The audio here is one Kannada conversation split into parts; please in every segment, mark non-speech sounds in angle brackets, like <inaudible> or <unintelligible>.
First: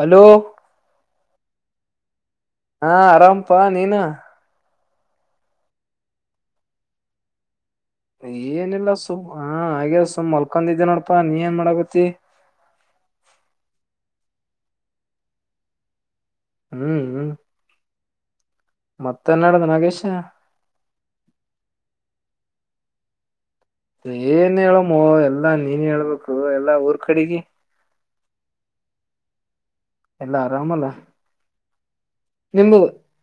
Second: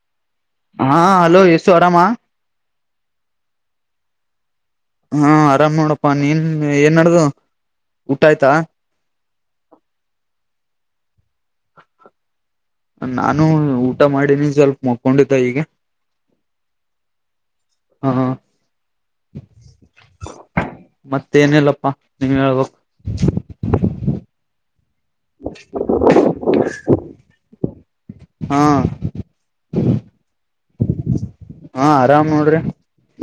ಹಲೋ ಹಾ ಹಲೋ ಯಸು ಆರಾಮ ಹಾ ಆರಾಮಪಾ ನೀನು ಹಾ ಆರಾಮ್ ನೋಡಪ್ಪಾ ನೀನ್ ಏನ್ಡ್ದ ಏನಿಲ್ಲ ಸುಮ್ಮ್ ಹ ಹಾಗೆ ಸುಮ್ ಮಲ್ಕೊಂಡಿದ್ದೇ ನೋಡಪಾ ನೀ ಏನ್ ಮಾಡಗತ್ತತಿ. ನಾನು ಊಟ ಮಾಡಿನಿನ್ ಸ್ವಲ್ಪ ಮಕೊಂಡಿತ ಈಗ ಹ್ಮ್ ಹ್ಮ್ ಹ್ಮ ಹಾ ಮತ್ತೆ ನಡ್ದ ನಾಗೇಶ ಮತ್ತೇಏನಿಲ್ಲಪ್ಪಾ ನೀವ್ ಹೇಳ್ಬೇಕು ಏನ್ ಹೇಳಮ್ಮ ಎಲ್ಲಾ ನೀನ್ ಹೇಳ್ಬೇಕು ಎಲ್ಲಾ ಊರ್ ಕಡೆಗೆ ಹಾ ಎಲ್ಲ ಆರಾಮಲ್ಲ ಹಾ ಆರಾಮ್ ನೋಡ್ರಿ ನಿಮ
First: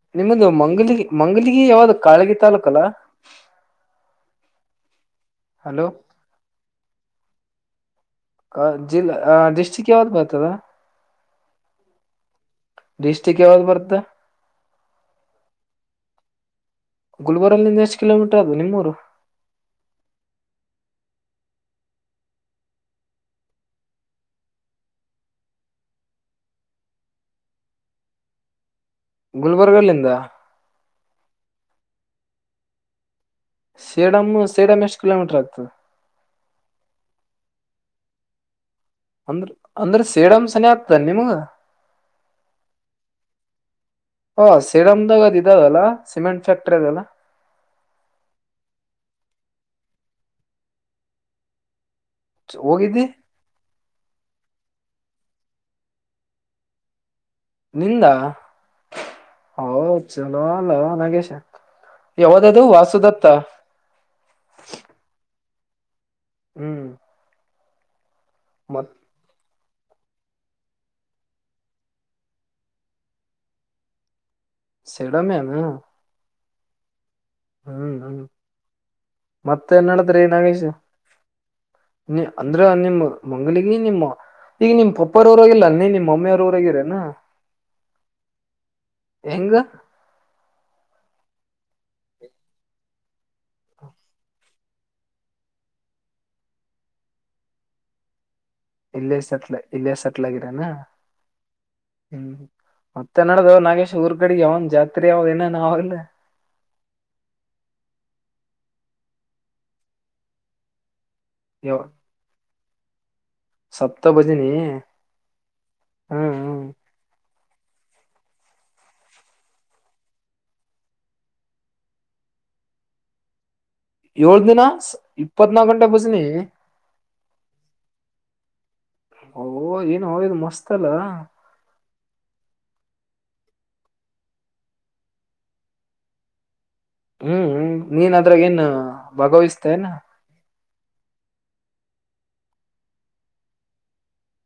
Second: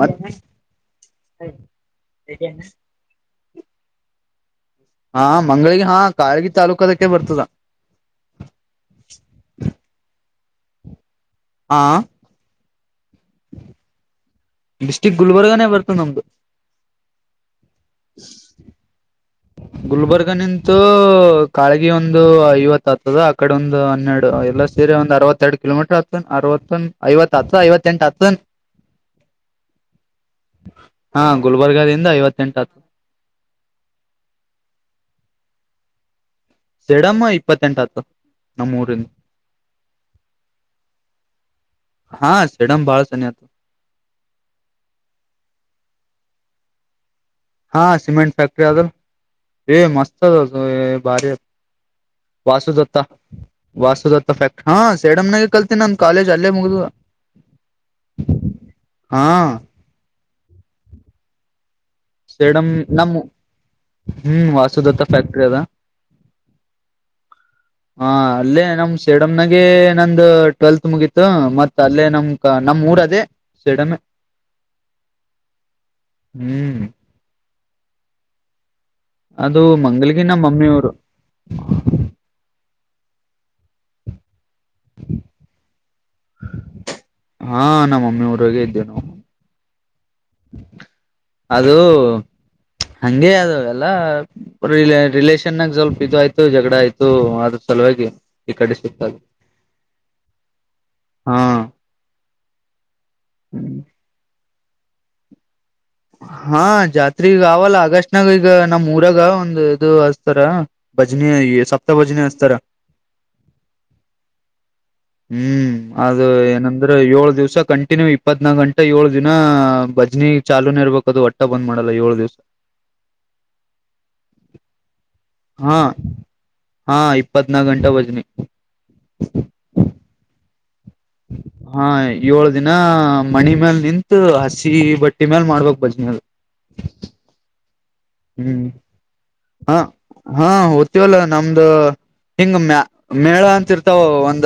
ಮತ್ ನಿಮ್ದ ಮಂಗಲಿಗಿ ಮಂಗಲಿಗಿ ಯಾವ್ದ ಕಾಳಗಿ ತಾಾಲೂಕ ಅಲ್ಲಾ. ಹಾ ಮಂಗಳಿಗೆ ಹಲೋ ಹಾ ಕಾಳಗಿ ತಾಾಲೂಕ ಅದಕ್ಕೆ ಬರ್ತದ. ಆ ಜಿಲ್ಲಾ ಡಿಸ್ಟ್ರಿಕ್ ಯಾವ್ದ್ ಬತದಾ ಆಂ ಡಿಸ್ಟಿಕ್ ಯಾವಾಗ ಬರುತ್ತಾ ಡಿಸ್ಟ್ರಕ್ ಗುಲ್ರ್ ಬರ್ತದೆಮ್ದ ಗುಲ್ಬರ್ ನಿಿಂದ ಎಷ್ಟ ಕಿೋ ಟರ್ ಅದು ನಿಮ್ಮೂರು ಗುಲ್ಬರ್ಗ ನಿಂತು ಕಾಳಗಿ ಒಂದು ಐವತ್ ಆತದ ಅಕಡೆ ಒಂದು ಹನ್ನೆರಡು ಎಲ್ಲ ಸೀರಿ ಒಂದ ಅವತ್ತ ಎರಡು ಕಿೋಮೀಟರ್ ಹತ್ನ್ ಅರವತ್ತ ಐವತ್ತ್ತತ್ ಐವತ್ತ ಎಂಟು ಹತ್ನ್ ಗುಲ್ಬರ್ಗಲ್ಲಿಂದ ಹಾ ಗುಲ್ಬರ್ಗದಿಂದ ಐವತ್ತೆಂಟು ಹತ್ತು ಸೇಡಮಮ್ಮ್ ಸೇಡಮ ಎಷ್ಟು ಕಿಲೋಮೀಟರ್ ಆಗ್ತದೆ ಸೆಡಮ್ಮ ಇಪ್ಪತ್ತೆಂಟು ಹತ್ತು ನಮ್ಮೂಊರಿಂದ ಅಂದ್ರ ಅಂದ್ರ ಸೇಡಮ್ಸನ ಆಗ್ತಾನ ನಿಮಗ ಹಾ ಸೆಡಮ್ ಬಾಳ ಸನಿ ಆತು ಹೊಓ ಸೀಡಮ್ದಾಗದ್ ಇದದಲ್ಲ ಸಿಮೆಂಟ್ ಫ್ಯಾಕ್ಟ್ರಿ ಅದಲ್ಲ ಹಾ ಸಿಮೆಂಟ್ ಫ್ಯಾಕ್ಟ್ರ ಅದ ಏ ಮಸ್ತ್ ಅದದು ಭಾರಿ ವಾಸುುದತ್ತ ಹೋಗಿದ್ದಿ ವಾಸುುದತ್ತ ಫ್ಯಾಕ್ಟ ಹಾ ಸೇಡಮ್ನಾಗ ಕಲ್ತೀನಿ ನಮ್ ಕಾಲೇಜ್ ಅಲ್ಲೇ ಮುಗ್ದು ನಿಂದಾ ಹಾ ಹೌ ಚಲೋ ಅಲ್ಲ ನಗೇಶ ಯಾವ್ದದುೂ ಸೇಡಮ್ ನಮ್ ವಾಸುದತ್ತ ಹ್ಮ್ ವಾಸುದತ್ತ ಫ್ಯಾಕ್ಟ್ರಿ ಅದ ಹ್ಮ್ ಹಾ ಅಲ್ಲೇ ನ...... ಮತ್ ಸೇಡಂ ನಗೆ ನಂದ್ ಟ್ವೆಲ್ತ್ ಮುಗೀತು ಮತ್ ಅಲ್ಲೇ ನಮ್ ನಮ್ ಊರ ಅದೇ.... ಸೇಡಂ.. ಸೇಡಂ ಎನ....... ಹ್ಮ್... ಹ್ಮ್ ಹ್ಮ ಅದು ಮಾತೇನ್ ನಡದದ ಮಂಗಲ್ಗಿ ರೀ ನಮ್ಮ ಮಮ್ಮಿ ನಾಗೇಶ್.... ಊರು ನೀ ಅಂದ್ರ ನಿಮ್ಮ ಮಂಗಗಳಿಗೆ ನಿಮ್ಮ ಈಗ ನಿಮ್ ಪಪೋರ್ ಊರಾಗ್ ಇಲ್ಲೇನ್ ನೀ ನಿಮ್ಮ್ ಮಮ್ಮಿವರ್ ಊರಾಗ್ ಇದಿ ಏನ್...... ಹಾ ನಮ್ಮ ಮಮ್ಮಿ ಊರಾಗೆ ಇದ್ದೇವಿ ನಾವು ಹೆಂಗ್.... ಅದು ಹಂಗೆ ಅದು ಎಲ್ಲ... ರಿ ರಿಲೇಷನಾಗ್ ಸ್ವಲ್ಪ ಇದು ಆಯ್ತು ಜಘದ ಆಯ್ತು ಅದ್ರ ಸಲುವಾಗಿ.... ಈ ಕಡೆ ಸುತ್ತ ಇಲ್ಲೇ ಸಟ್ಲ ಇಲ್ಲೇ ಸಟ್ಲ್ ಆಗಿರನಾ.... ಹಾ ಹ್ಮ್ ಮಾತೇನ್ ನದ್ದುಡ್ ನಾಗೇಶ್ ಊರ್ ಕಡೆಗೆ ಅವಾವನ್ ಜಾತ್ರೆ ಯಾವ ಏನ್ರ ಅವೇನು..... ಹಾ ಜಾತ್ರಿ ಇಗ್ ಅವಲ್ಲಾ ಆಗಸ್ಟ್ನಾಗ್ ಈಗ ನಮ್ ಊರಾಗ್ ಒಂದ್ ಇದು ಹಚ್ತಾರ...... ಭಜನೆ ಸಪ್ತ ಭಜನೆ <unintelligible> ಸಪ್ತಪದಿ..... ಹ್ಮ್ ಅದು ಏನ....... ಅದ್ರ ಏಳ ದಿವಸ ಕಂಟಿನ್ಯೂ ಇಪ್ಪತ್ನಾಕ ಗಂಟಾ ಏಳು ದಿನ ಭಜನಿ ಚಾಲೂನ ಇರ್ಬೇಕ ಅದು......... ಬಂದ್ ಮಾಡಲ್ಲ ಏಳ ದಿನ್.... ಏಳ ದಿನ....... ಇಪ್ಪತ್ನಾಕ್ ಹಾ ಗಂಟೆ ಬಸ್ನಿ ಹಾ ಇಪ್ಪತ್ನಾಕ ಗಂಟೆ ಭಜನೆಿ ಓ ಏನು ಅವಿದ ಮಸ್ತ್ ಅಲ್ಲ ಹಾ ಏಳ ದಿನ ಮಣಿ ಮ್ಯಲ್ ನಿಂತು ಹಸಿ ಬಟ್ಟಿ ಮ್ಯಲ್ ಮಾಡ್ಬೇಕಕ್ ಬಜ್ನೆಲ್ ಹ್ಮ್ ಹ್ಮ್ ನೀನ್ ಅದ್ರಾಗೇಏನ್ ಹ್ಮ್ ಹ ಭಾಗವಿಸ್ತೇನ ಹಾ ್ತವಲ್ಲ ನಮ್ದ ಹಿಂಗ ಮ ಮೇಳ ಅಂತಿರ್ತಾವ ಒಂದ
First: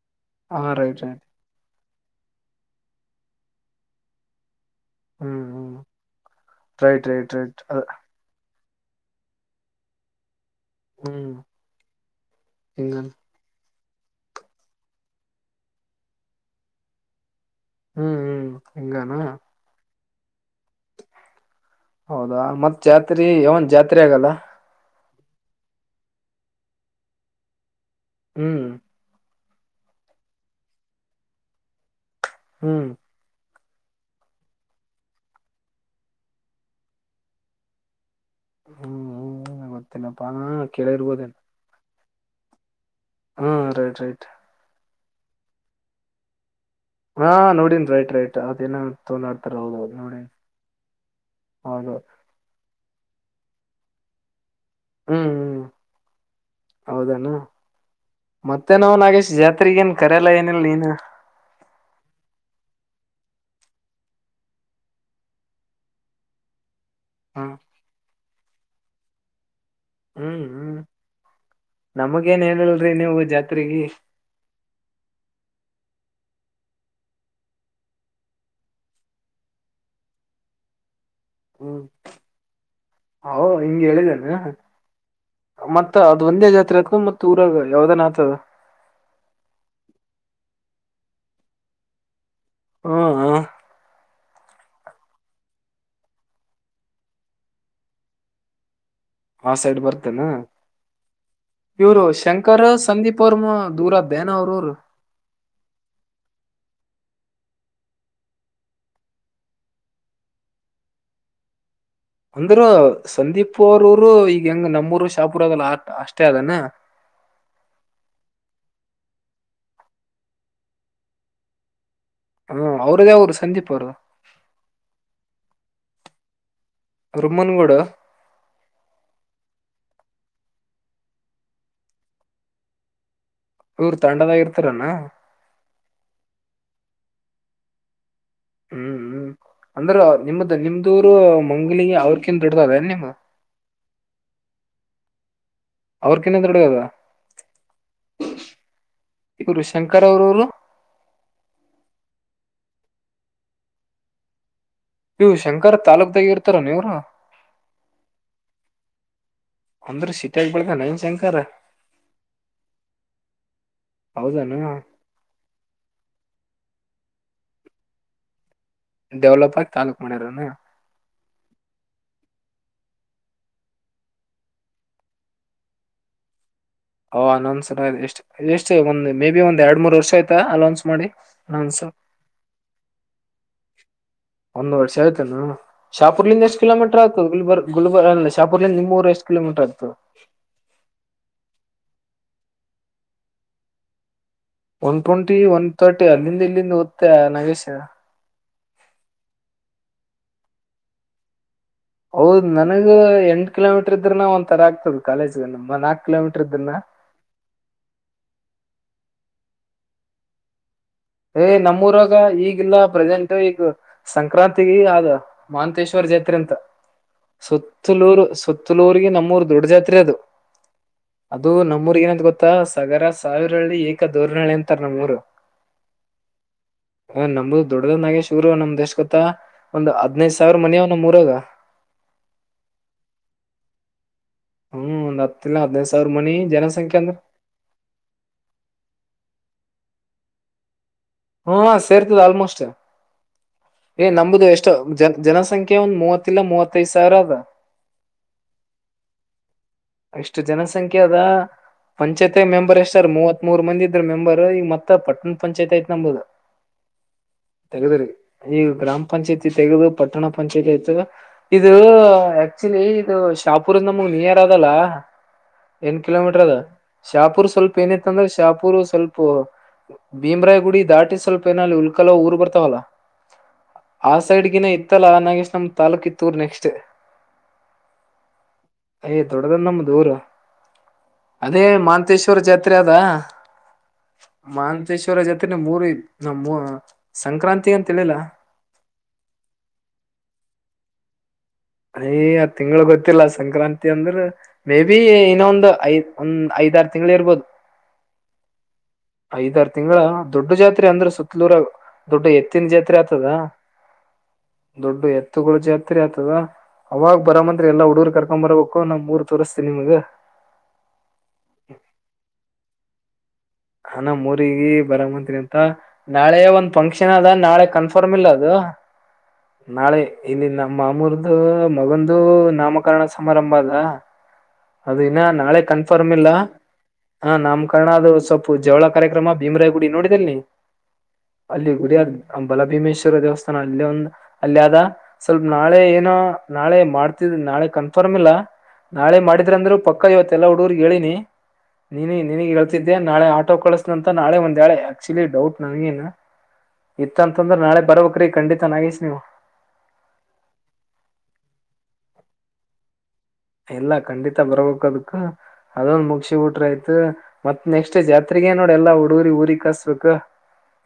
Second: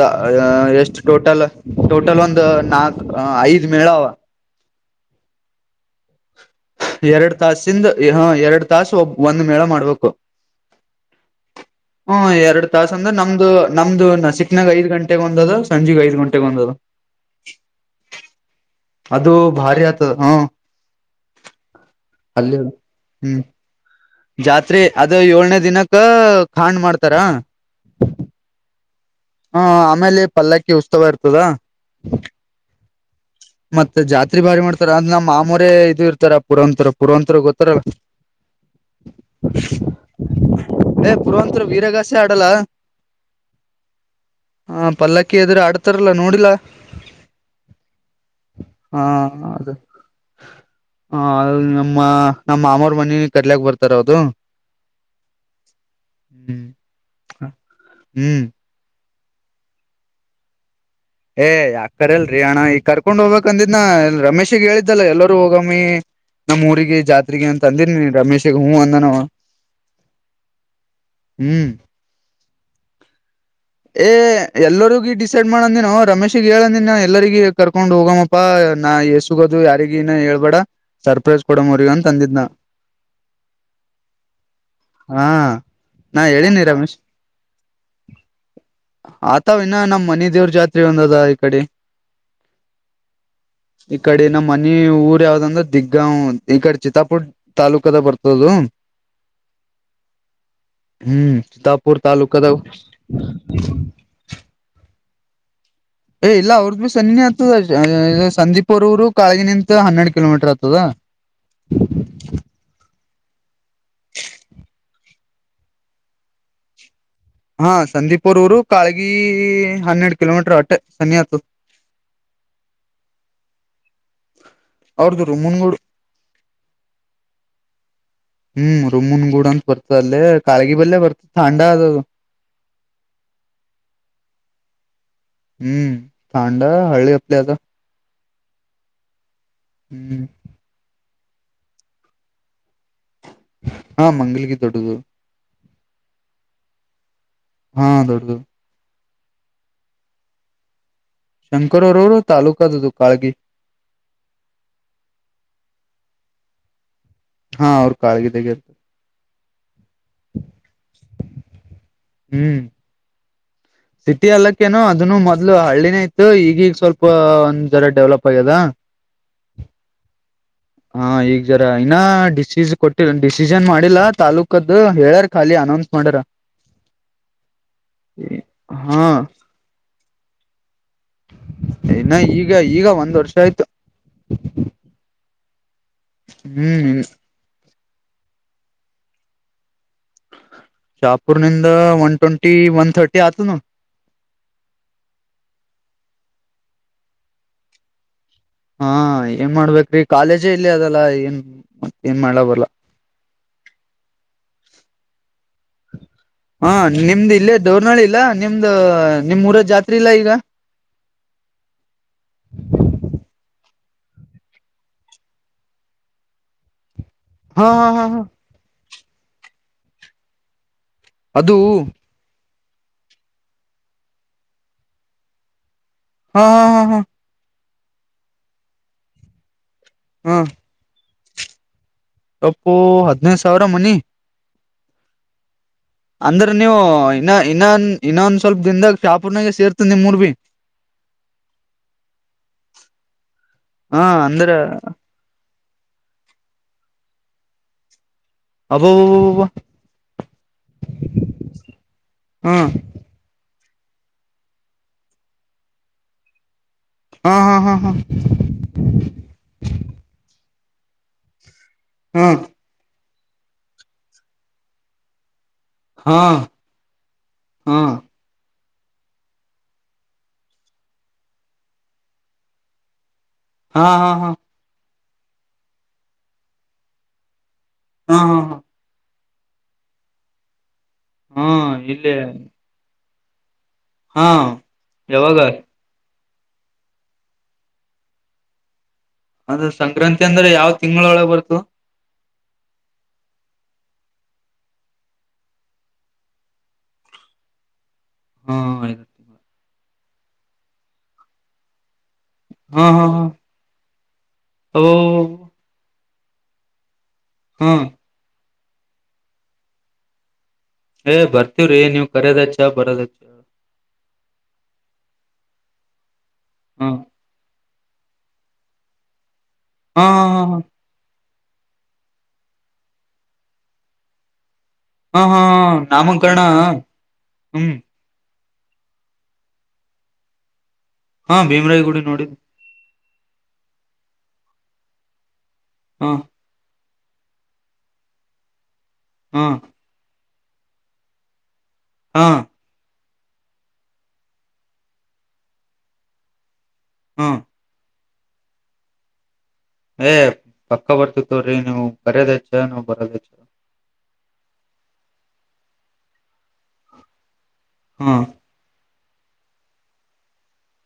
ಹಾ ಎಷ್ಟು ರೈಟ್ ರೈಟ್ ಟೋಟಲ್ ಟೋಟಲ್ ಒಂದು ನಾಕ್ ಐದ್ ಮೇಳ ಅವ ಹ್ಮ್ ಹ್ಮ್ ರೈಟ್ ರೈಟ್ ಎರಡ್ ರೈಟ್ ಅದ ತಾಸಿಂದ ಹ ಎರಡ್ ತಾಸ ಒಬ್ಬ ಒಂದ್ ಮೇಳ ಮಾಡ್ಬೇಕು ಹ್ಮ್ ಹ್ಮ ಎರಡು ತಾಸ ಹಿಂಗನ್ ಅಂದನ್... ಅ ನಮ್ದು ನಾಸಿಕ್ ನಾಗ್ ಐದ ಗಂಟೆಗೆ ಒಂದ ಅದಾ ಸಂಜಿಗೆ ಐದ ಗಂಟೆಗೆ ಒಂದ ಅದ್.... ಹ್ಮ್ ಹ್ಮ್..... ಹಿಂಗಾನ ಅದು ಭಾರಿ ಆತದ್...... ಹೌದಾ ಮತ್ತ್ ಜಾತ್ರೆ ನ್ ಜಾತ್ರೆ ಆಗಲ್ಲ ಜಾತ್ರಿ ಅದು ಏಳ್ನೇ ದಿನಕ್ಕ ಖಾಂಡ್ ಮಾಡ್ತಾರ ಹ್ಮಞ ಹಾ ಆಮೇಲೆ ಪಲ್ಲಕ್ಕಿ ಉತ್ಸವ ಇರ್ತದಾ ಹ್ಮ್ ಮತ್ತೆ ಜಾತ್ರಿ ಭಾರಿ ಮಾಡ್ತಾರ ಅಂದ್ ನಮ್ ಆಮರ ಇದು ಇರ್ತಾರ ಪುರಾಂತರ ಪುರಾಂಂತರ ಗೊತ್ತಾರಲ್ಲ ಹ್ಮ್ ಗೊತ್ತಿಲ್ಲಪ್ಪಾ ಕೇಳಿರ್ಬೋದೇನ್ ಪೂರ್ವಂತರ ವೀರಗಾಸೆ ಆಡಲ್ಲ <unintelligible> ಹ್ಮ್ ರೈಟ್ ರೈಟ್ ಹ ಪಲ್ಲಕ್ಕಿ ಎದ್ರ ಆಡ್ತಾರಲ್ಲಾ ನೋಡಿಲ್ಲಾ ಹಾ ನೋಡನ್ಿ ರೈಟ್ ರೈಟ್ ಅದೇಏನ ಹ ತೋೊಂಡಾಡ್ತಾರ ಹೌದು ನೋಡನ್ ಹಾ ನಮ್ಮ ನಮ್ಮ ಮಾಮವ್ರ ಮ ಕಟ್ಲೆಯಕ್ ಬರ್ತಾರ ಅದು ಹ್ಮ್ ಹ್ಮ್ ಹ್ಮ್ ಹೌದಣ ಮತ್ತ ಹ್ಮ್ ಮತ್ತೆ ನಾ್ ನಾಗೇಶ್ ಜಾತ್ರೆಗ ಏನ್ ಕರಲ್ಲ ಏನಿಲ್ಲ ನೀನು ಏ ಯಾಕರಲ್ರಿ ಅಣ್ಣ ಈಗ್ ಕರ್ಕೊಂಡ್ ಹೋಗ್ಬೇಕಕ್ ಅಂದಿದ್ನ ರಮೇಶಿಗೆ ಹೇಳಿದ್ದಲ್ಲ ಎಲ್ಲರೂ ಹೋಗಮ್ಮಿ ನಮ್ಮ್ ಊರಿಗೆ ಹಾ ಜಾತ್ರೆಗೆ ಅಂತ ಅಂದಿರಿ ನೀ ರಮೇಶ್ಗ ಹೂ ಅಂದಾನ ಹ್ಮ್ ಹ್ಮ್ ನಮಗೇನ್ ಹೇಳಲ್ರಿ ನೀವು ಜಾತ್ರೆಗೆ ಏ ಎಲ್ಲರಿಗ ಡಿಸೈಡ್ ಮಾಡಂದ ನ ಅವ್ರು ರಮೇಶಿಗೆ ಹೇಳಂದನ್ ಎಲ್ಲರಿಗ ಕರ್ಕೊಂಡ್ ಹೋಗಮ್ಮಪ್ಪಾ ನಾ ಎ ಸುಗದು ಯಾರಿಗನ ಹೇಳ್ಬೇಡ ಸರ್ಪ್ರೈಜ ಕೊಡಮವ್ರಗ ಅಂತ ತಂದಿದ್ನ ಹ ಹಿಂಗಗೆ ಹೇಳಿದನು ಹಾ ಮತ್ತತ್ ನಾ ಅದ್ ಒಂದೇ ಹೇಳಿನಿ ಜಾತ್ರೆ ಆತ್ ಮತ್ತತ್ ಊರಾಗ ಯಾವ್ದಾನ ಆತದ ಆತಾವ ಇನ್ನ ನಮ್ಮ್ ಮನೆ ದೇವ್ರ ಜಾತ್ರೆ ಒಂದದ ಈ ಕಡೆ ಹ್ಮ ಹಾ ಈ ಕಡೆ ನಮ್ಮ್ ಮನ ಊರ್ ಯಾವ್ದಂದ್ರೆ ದಿಗ್ಗಾಂ ಈ ಕಡೆ ಚಿತ್ತಾಪೂರ್ ತಾಾಲೂಕದ ಬರ್ತದು ಆ ಸೈಡ್ ಬರ್ತೇನಾ ಹ್ಮ್ ಚಿತ್ತಾಪುರ್ ಇವರು ತಾಲೂಕದಾಗ ಶಂಕರ ಸಂದೀಪ್ ಅವರ್ಮ ದೂರದ್ದೇನ ಅವ್ರರು ಏ್ ಇಲ್ಲ ಅವ್ರದ್ದ ಭೀ ಸನ್ನಿನೇ ಆತದ ಸಂದೀಪರ್ವರು ಕಾಳಗಿನಂತ ಹನ್ನೆರಡು ಕಿಲೋಮೀಟರ್ ಆತದ <inaudible> ಅಂದ್ರ ಸಂದೀಪ್ ಅವರರು ಈಗ ಹೆಂಗ್ ನಮ್ಮೂರು ಶಾಪುರ ಅದಲ್ಲ ಆ ಅಷ್ಟೇ ಅದಾನ ಹಾ ಸಂದೀಪರ್ ಊರು ಕಾಳಗಿ ಹನ್ನೆರಡು ಕಿಲೋಮೀಟರ್ ಹೊಟ್ಟೆ ಸನಿಹತ ಹ್ಮ್ ಅವ್ರದ ಅವ್ರು ಸಂದೀಪ ಅವರು ಅವ್ರದ್ದರು ಮುನ್ಗೂಡು ರರುಮನ್ಗೂಡ ಹ್ಮ್ ರುಮನ್ ಗೂಡ ಅಂತ ಬರ್ತದ ಅಲ್ಲೇ ಕಾಗಿ ಬಲ್ಲೆ ಬರ್ತ ಚಂಡ ಅದದು ಇವ್ರ್ ತಂಡದಾಗಿ ಇರ್ತಾರಣ್ಣ ಹ್ಮ್ ತಾಂಡ ಹಳ್ಳಿ ಅಪ್ಲೇ ಅದ ಹ್ಮ್ ಹ್ಮ್ ಅಂದ್ರ ಹ್ಮ್ ನಿಮ್ದ ನಿಮ್ದೂರು ಮಂಗಲಿಗೆ ಅವ್ರಕಿನ್ ದುಡ್ದದೇ ನಿಮ್ ಹಾ ಮಂಗಲಿಗೆ ದೊಡ್ಡದು ಅವ್ರ ಏೇ್ೊಡಡು್ಯದ ಹಾ ದೌಡದುೌ ಇವರು ಶಂಕರ್ ಅವ್ರವರು ಶಂಕರ ರೋಡ್ ತಾಲೂಕದುು ಕಾಳಗಿ ಇವು ಶಂಕರ ತಾಲೂಕ್ದಾಗ ಇರ್ತಾರ ನೀವರು ಹಾ ಅವ್ರರು ಕಾಳಿಗೆದೆಗೆ ಇರ್ತ ಅಂದ್ರ ಸಿಟಿ ಆಗ್ಬಳ್ದ ನೈನ್ ಶಂಕರ ಹ್ಮ್ ಸಿಟಿ ಅಲ್ಲಕ್ಕೇನು ಅದನ್ನು ಮೊದ್ಲು ಹಳ್ಳಿನೇ ಇತ್ತು ಈಗೀಗ ಸ್ವಲ್ಪ ಒಂದ್ ಜ್ರ ಡೆವಲಪ್ ಆಗ್ಯದ ಡೆವಲಪ ಆಗಿ ತಾಲೂಕ್ ಮಾಡಿರನ ಹಾ ಈಗ ಜರ ಇನ್ನ ಡಿಸಿಜ್ ಕೊಟ್ಟಿಲ್ಲ ಡಿಸಿಜನ್ ಮಾಡಿಲ್ಲಾ ತಾಾಲೂಕದ ಹೇಳಾರ ಖಾಲಿ ಅನೌನ್ಸ್ ಮಾಡ್ಯಾರ ಓ ಅನೌನ್ಸ್ ಎಷ್ಟಷ್ಟೇ ಒ್ ಹಾ ಮೇ ಬಿ ಒಂದ್ ಎರಡ್ ಮೂರ್ ವರ್ಷ ಆಯ್ತಾ ಅನೌನ್ಸ್ ಮಾಡ ಇನ್ನ ಈಗ ಈಗ ಒಂದ್ ವರ್ಷ ಆಯ್ತು ಒಂದು್ ವರ್ಷ ಆಯ್ತೇನಾಾ ಶಾಪೂರ್ಿಂದ ಎಷ್ಟು ಹ್ಮ್ ಕಿಲೋಮೀಟರ್ ಆಗ್ತದ ಬ ಗುಲ್ಬರ್ ಅಲ್ಲ ಶಾಪುರ್ಲ್ಲಿ ನಿ್ೂ ಎಷ್ಟು ಕಿಲೋಮೀಟರ್ ಆತು ಶಾಪುರ್ ನಿಿಂದ ಒನ್ ಟ್ವೆಂಟಿ ಒನ್ ಥರ್ಟಿ ಆತನು ಒನ್ ಟ್ವೆಂಟಿ ಒನ್ ತರ್ಟಿ ಅಲ್ಲಿಂದ ಇಲ್ಲಿಂದ ಓದ್ ನಗೇಶ ಹಾ ಏನ್ ಮಾಡ್ಬೇಕ್ರಿ ಕಾಲೇಜೇ ಇಲ್ಲಿ ಅದಲ್ಲಾ ಏನ್ ಏನ್ ಮಾಡ್ಲ ಹೌದ ಬರ್ಲ್ಲ ನನಗ ಎಂ ಕಿಲೋಮೀಟರ್ ಇದ್ರನ ಒಂ ತರ ಆಗ್ತದ ಕಾಲೇಜ್ಗ ನಮ್ಮ ನಾಕಕ್ ಕಿಲೋಮೀಟರ್ ಹಾ ಇದ್ರನ ನಿಮ್ದ್ ಇಲ್ಲೇ ದೋರ್ನಾಳಿ ಇಲ್ಲ ನಿಮ್ದ ನಿಮ್ ಊರದ್ ಜಾತ್ ಇಲ್ಲ ಈಗ ಏ್ ನಮ್ಮೂರಾಗ ಈಗಲ್ಲ ಪ್ರೆಸೆಂಟ್ ಈಗ ಸಂಕ್ರಾಂತಿ ಆದ ಮಹಂತೇಶ್ವರ ಜಾತ್ರೆ ಅಂತ ಹಾ ಹಾ ಹಾ ಹಾ ಸುತ್ತಲೂರು ಸುತ್ತಲೂರ್ರಿಗೆ ನಮ್ಮೂರು ದೊಡ್ಡ ಜಾತ್ರೆ ಅದು ಅದು ನಮ್ಮೂರ್ ಏನಂತ ಗೊತ್ತಾ ಸಗರ ಸಾವಿರಳ್ಳಿ ಏಕ ಧೋರ್ನಹಳ್ಳಿ ಅಂತಾರ ನಮ್ಮೂರು ಹಾ ಹಾ ಹಾ ಹಾ ್ ನಮ್ದು ದೊಡ್ಡದ್ನಾಗೆ ಶೂರು ನಮ್ ದೇಶ್ ಗೊತ್ತ ಒಂದು ಹದ್ನೈದು ಹಾ ಸಾವಿರ ಮನವ್ ನಮ್ಮ್ರಾಗ ತಪ್ಪು ಹದ್ನೈದು ಸಾವಿರ ಮನಿ ಹ್ಮ್ ನತ್ತಲ್ಲ ಅದ ಅಂದ್ರ ನೀವು ಇನ್ನ ಇನ್ನೊ ಇನ್ನೊಂದ ಸ್ವಲ್ಪ ದಿನದಾಗ ಚಾಪೂರ್ನಾಗ ಸೇರ್ತ ನಿಮ್ ಮೂಊರ್ ಭಿ ಹ್ಮ ಸೇರ್ತದ ಆಲ್ಮೋಸ್ಟ್ ಹಾ ಏ ನಂಬುದು ಅಂದ್ರ ಎಷ್ಟ ಜನ ಜನಸಂಖ್ಯ ಒಂದ್ ಮೂವತ್ತಲ್ಲ ಮೂವತ್ತೈದ್ ಸಾವಿರ ಅದಾ ಅಬೋ ಎಷ್ಟು ಜನಸಂಖ್ಯೆ ಅದ ಪಂಚಾಯತಿ ಹಾ ಮೆಂಬರ್ ಎಷ್ಟು ಸರ್ ಮೂವತ್ ಮೂರ್ ಮಂದ ಇದ್ರ ಮೆಂಬರ್ ಈ ಮತ್ತ ಪಟ್ಟಣ ಪಂಚಾಯತ್ ಆಯ್ತ್ ನಂಬೋದು ಹಾ ಹಾ ಹಾ ತಗದ್ರಿ ಈಗ ಗ್ರಾಮ ಪಂಚಾಯತಿ ತೆಗೆದು ಪಟ್ಟಣ ಪಂಚಾಯತಿ ಆಯ್ತದ ಇದು ಹಾ ಆಕ್ಚುಲಿ ಇದು ಶಾಪುರ್ಂದ ನಮಗ್ ನಿಯರ್ ಅಲ್ಲ ಎಂ್ ಹಾ ಹಾ ಕಿಲೋಮೀಟರ್ ಅದ ಶಾಪೂರ್ ಸ್ವಲ್ಪ ಹಾ ಏನಿತ್ತ ಅಂದ್ರೆ ಶಾಪೂರ್ ಸ್ವಲ್ಪ ಭೀಮ್ರಾಯ್ ಗುಡಿ ದಾಟಿ ಸ್ವಲ್ಪ ಏನ ಉಲ್ಕಲ ಊರ್ ಬರ್ತಾವಲ್ಲ ಹಾ ಆ ಹಾ ಹಾ ಸೈಡ್ಗಿನ ಇತ್ತಲ ನಾಗೇಶ್ ನಮ ತಾಲೂಕಿತ್ತೂರು ನೆಕ್ಸ್ಟ್ ಹಾ ಹಾ ಹಾ ಅಯ ದೊಡ್ಡದ ನಮ್ಮ ದ ಊರು ಹಾ ಅದೇ ಇಲ್ಲೇ ಮಾಹಂತೇಶ್ವರ ಜಾತ್ರೆ ಅದ ಹಾ ಮಹಂತೇಶ್ವರ ಯಾವಾಗ ಜೊತೆನೆ ಮೂರು ನಮ್ ಸಂಕ್ರಾಂತಿ ಅಂತಳಿಲ್ಲ ಅಂದ್ರೆ ಸಂಕ್ರಾಂತಿ ಅಂದ್ರೆ ಯಾವ್ ತಿಂಗಳೊಳಗೆ ಬರ್ತು ಯ ಆ್ ತಿಂಳ ಗೊತ್ತಿಲ್ಲ ಸಂಕ್ರಾಂತಿ ಅಂದ್ರ ಮೇ ಬಿಿ ಇನ್ನೊ ಒಂದು ಐದ್ ಒಂದ್ ಐದಾರು ತಿಂಗಳು ಇರ್ಬೋದು ಹ್ಮ ಐದಾರ ತಿಂಗಳ ದೊಡ್ಡ ಜಾತ್ರೆ ಅಂದ್ರ ಸುತ್ತಲೂರ ದೊಡ್ಡು ಎತ್ತಿನ ಹಾ ಜಾತ್ರೆ ಹಾ ಹಾ ಆಗ್ತದ ಓ ದೊಡ್ಡು ಎತ್ತುಗಳ ಜಾತ್ರೆ ಆಗ್ತದ ಅವಾಗ ಬರ ಮಂದತ್ರಿ ಹಾ ಎಲ್ಲ ಹುಡುಗರು ಕರ್ಕೊ್ ಬರಬೇಕು ನಾ್ ಮೂರ್ ತೋರಿಸ್ತೀನ ನಿಮ್ಗ ಏ ಬರ್ತೀವ್ರೀ ನೀವ್ ಕರೋದಚ್ಚ ಬರೋದಚ್ಚ ಹಣ ಮೂರಿಗ ಬರ ಮಂತ್ರಿ ಅಂತ ನಾಳೆ ಒಂದ್ ಹ ಫಂಕ್ಷನ್ ಅದ ನಾಳೆ ಕನ್ ಫಾರ ಇ ಅದು ನಾಳೆ ಹ ಇಲ್ಲಿ ನ ಮಾಮೂರದು ಮಗಂದು ನಾಮಕರಣ ಸಮಾರಂಭ ಅದ ಹ ಅದನ್ನ ಹ ನಾಳೆ ಹ ಕನ್ಫರ್ಮ್ ಇಲ್ಲ ನಾಮಕರಣ ಹ ನಮ್ ಹ್ಮ್ ಕಣದು ಸ್ವಲ್ಪ ಜವಳ ಕಾರ್ಯಕ್ರಮ ಭೀಮರಾಯ ಗುಡಿ ನೋಡಿದಲ್ ನೀ ಹಾ ಅಲ್ಲಿ ಭೀಮರಾಯ ಗುರಿ ಗುಡಿ ಆದ ನೋಡಿದ್ ಬಲಭೀಮೇಶ್ವರ ದೇವಸ್ಥಾನ ಅಲ್ಲ ಒಂದು್ ಅಲ್ಲಿ ಆದ ಸ್ವಲ್ಪ ನಾಳೆ ಹ ಏನೋ ನಾಳೆ ಮಾಡ್ತಿದ್ ನಾಳೆ ಕನ್ಫರ್ಮ್ ಇಲ್ಲ ನಾಳೆ ಹ ಮಾಡಿದ್ರ ಅಂದ್ರರು ಪಕ್ಕ ಅಕ್ಕ ಇವತ್ತೆಲ್ಲಾ ಹುಡುಗರ್ಗ್ ಹೇಳಿನಿ ನೀ ಹಾ ನಿನಗೆ ಹೇತಿದ್ದೆ ನಾಳೆ ಆಟೋ ಕಳಸ್ಂತ ನಾಳೆ ಒಂದ್ೇಳೆ ಆಕ್ಚುಲಿ ಡೌಟ್ ನನ್ ಏನ್ ಹ್ಮ ಇತ್ತಂತಂದ್ರೆ ನಾಳೆ ಬರ್ಬ್ರೀ ಖಂಡಿತ ನಾಗಿಸ್ ನೀವು ಏ್ ಪಕ್ಕ ಬರ್ತಿತ್ತವ್ರೀ ನೀವು ಬರೋದಚ್ಚ ನಾವ್ ಬರೋದ ಹೆಚ್ಚ ಎಲ್ಲ ಖಂಡಿತ ಬರ್ಬೇಕ ಅದಕ್ ಅದೊಂದ ಮುಗಸಿ ಟ್ರ ಆಯ್ತು ಮತ್ ನೆಕ್ಸ್ಟ್ ಹ್ಮ ಜಾತ್ರೆಗೆ ನೋಡಿಲ್ಲ ಹುಡುಗರಿ ಊರಿಗೆ ಕಸ್ಬೇಕ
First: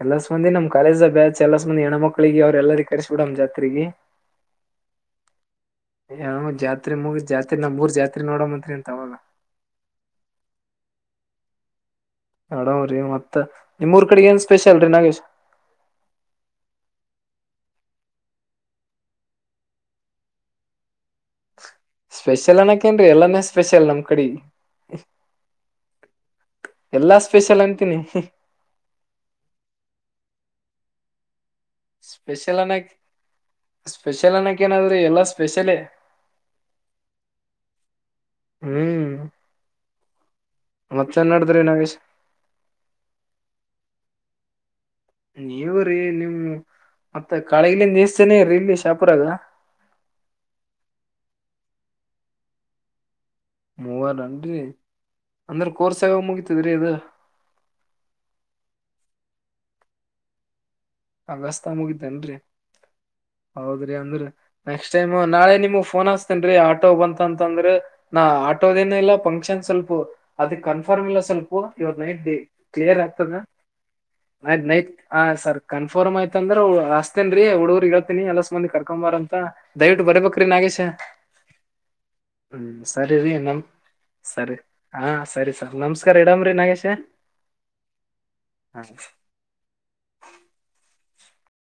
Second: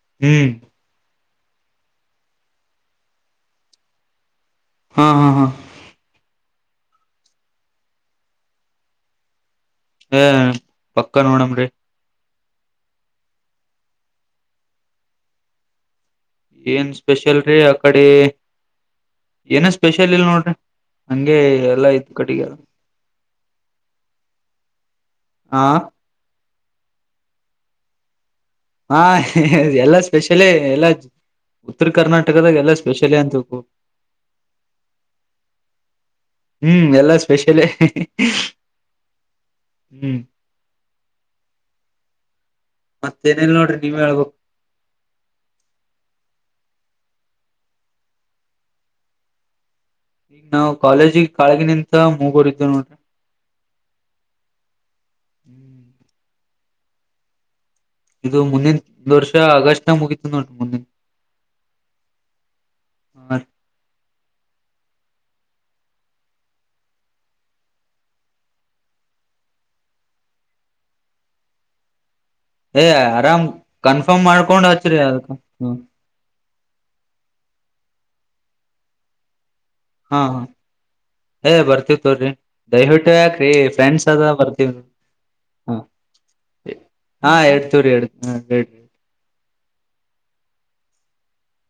ಎಲ್ಲ ಬಂದಿ ಹ್ಮ್ ನಮ ಕಾಲೇಜ್ ಬ್ಯಾಚ್ ಎಲ್ಲಾಂದಿ ಹೆಣ್ಣ ಮಕ್ಳಿಗೆ ಅವ್ರ ಎಲ್ಲರಿ ಕರಿಸಸಬಿಡ ನಮ್ಮ ಜಾತ್ರಿಗೆ ಹಾ ಹಾ ಹಾ ಯ ಜಾತ್ರೆ ಮುಗ ಜಾತ್ರೆ ನಾವ್ ಮೂರ್ ಜಾತ್ರೆ ನೋಡೋ ಮಂತ್ರಿ ಅಂತವಾಗ ಏ ಪಕ್ಕ ನೋಡಮ್ರರಿ ನಡವ್ರೀ ಮತ್ತತ್ ನಿಮ್ಮ ಊರ್ ಕಡೆ ಏನ್ ಸ್ಪೆಷಲ್ ರೀ ನಾಗೇಶ್ ಏನ್ ಸ್ಪೆಷಲ್ ರೀ ಅ ಕಡೆ ಏನ ಸ್ಪೆಷಲ್ ಇಲ್ ನೋಡ್ರಿ ನಂಗೆ ಸ್ಪೆಷಲ್ ಅನಕೇನ್ ಎಲ್ಲಾನೇ ಸ್ಪೆಷಲ್ ನಮ್ ಕಡೆ ಹ ಎಲ್ಲಾ ಸ್ಪೆಷಲ್ ಅಂತೀನಿ ಹಾ ಎಲ್ಲಾ ಸ್ಪೆಷಲೇ ಎಲ್ಲ ಸ್ಪೆಷಲ್ ಅನ್ನಕ್ ಅಂತಕು ಸ್ಪೆಷಲ್ ಅನ್ನಕ್ ಏನಾದ್ರರು ಎಲ್ಲಾ ಸ್ಪೆಷಲೇ ಹ್ಮ್ ಎಲ್ಲಾ ಸ್ಪೆಷಲ ಹ್ಮ್ ಮತ್ತತ್ ಚೆನ್ನ ನಡಿದ್ರಿ ನಾಗೇಶ್ ಮತ್ತೇನೇಲ್ ನೋಡ್ರ ನೀವಳ್ಬೇಕು ನೀವು ರೀ ನಿಮ್ ಮತ್ತ ಕಾಳೆಗಲ ನೀತನೆೇ ಇರರಿ ಇಲ್ಲಿ ಶಾಪುರಾಗ ಈಗ ನಾವವು ಕಾಲೇಜಿಗ್ ಕಾಳಗಿನಂತ ಮೂಗೋರದ್ದ್ ನೋಡ್ರಿ ಮೂವಾರ ಅಂರಿ ಅಂದ್ರ ಕೋರ್ಸ್ ಆಗ ಮುಗತದ್ರೀ ಇದು ಇದು ಮುಂದಿನ ಒ ವರ್ಷ ಆಗಸ್ಟ್ ನ ಮುಗಿತ ನೋಡಿ ಮುಂದಿನ ಅಂಗಸ್ತಾ ಮುಗಿದ್ದೇನ್ರರಿ ಹೌದ್ರಿ ಅಂದ್ರ ನೆಕ್ಸ್ಟ್ ಟೈಮ್ ನಾಳೆ ನಿಮಗ್ ಫೋನ್ ಹಾಸ್ತೇನ್ ಆಟೋ ಬಂತಂತಂದ್ರ ನಾ ಆಟೋದೇನ ಇಲ್ಲ ಫಂಕ್ಷನ್ ಸ್ವಲ್ಪ ಅದ ಕನ್ಫರ್ಮ್ ಇಲ್ಲ ಸ್ವಲ್ಪ ಇವತ್ತು ನೈಟ್ ಡೇ ಏ ಕ್ಲಿಯರ್ ಆಗ್ತದ ಆರಾಮ್ ಕನ್ಫರ್ಮ್ ನ ಮಾಡ್ಕೊಂಡ್ ನೈಟ್ ಹಚ್ರಿ ಹ ಅದಕ್ ಸರ್ ಹ್ಮ ಫಾರರ್ ಆಯ್ತ ಅಂದ್ರ ಹ ಅತೇನ್ರಿ ಹುಡುಗ್ರರು ಹೇಳ್ತಿನನ ಎಲ್ಲ ಸುಂದಿ ಕರ್ಕೊಂಬಾರ ಅಂತ ದಯವಿಟ್ಟು ಬರೇ ಹಾ ಹಾ ಬಕ್ರ ನಾಗೆಸ ಏ ಬರ್ತೀವ್ ತೋರಿ ದಯವಿಟ್ಟು ಯಾಕ್ರೀ ನಮ್ ಫ್ಯಾನ್ಸ್ ಅದ ಸರಿ ಬರ್ತವೀ ಹಾ ಸರಿ ಸರಿ ನಮಸ್ಕಾರ ಇಡಮ್ರೀ ನಾಗೇಶ ಹಾ <unintelligible> ತವ್ರರಿಹೇಳ್ರಿ ಹಾ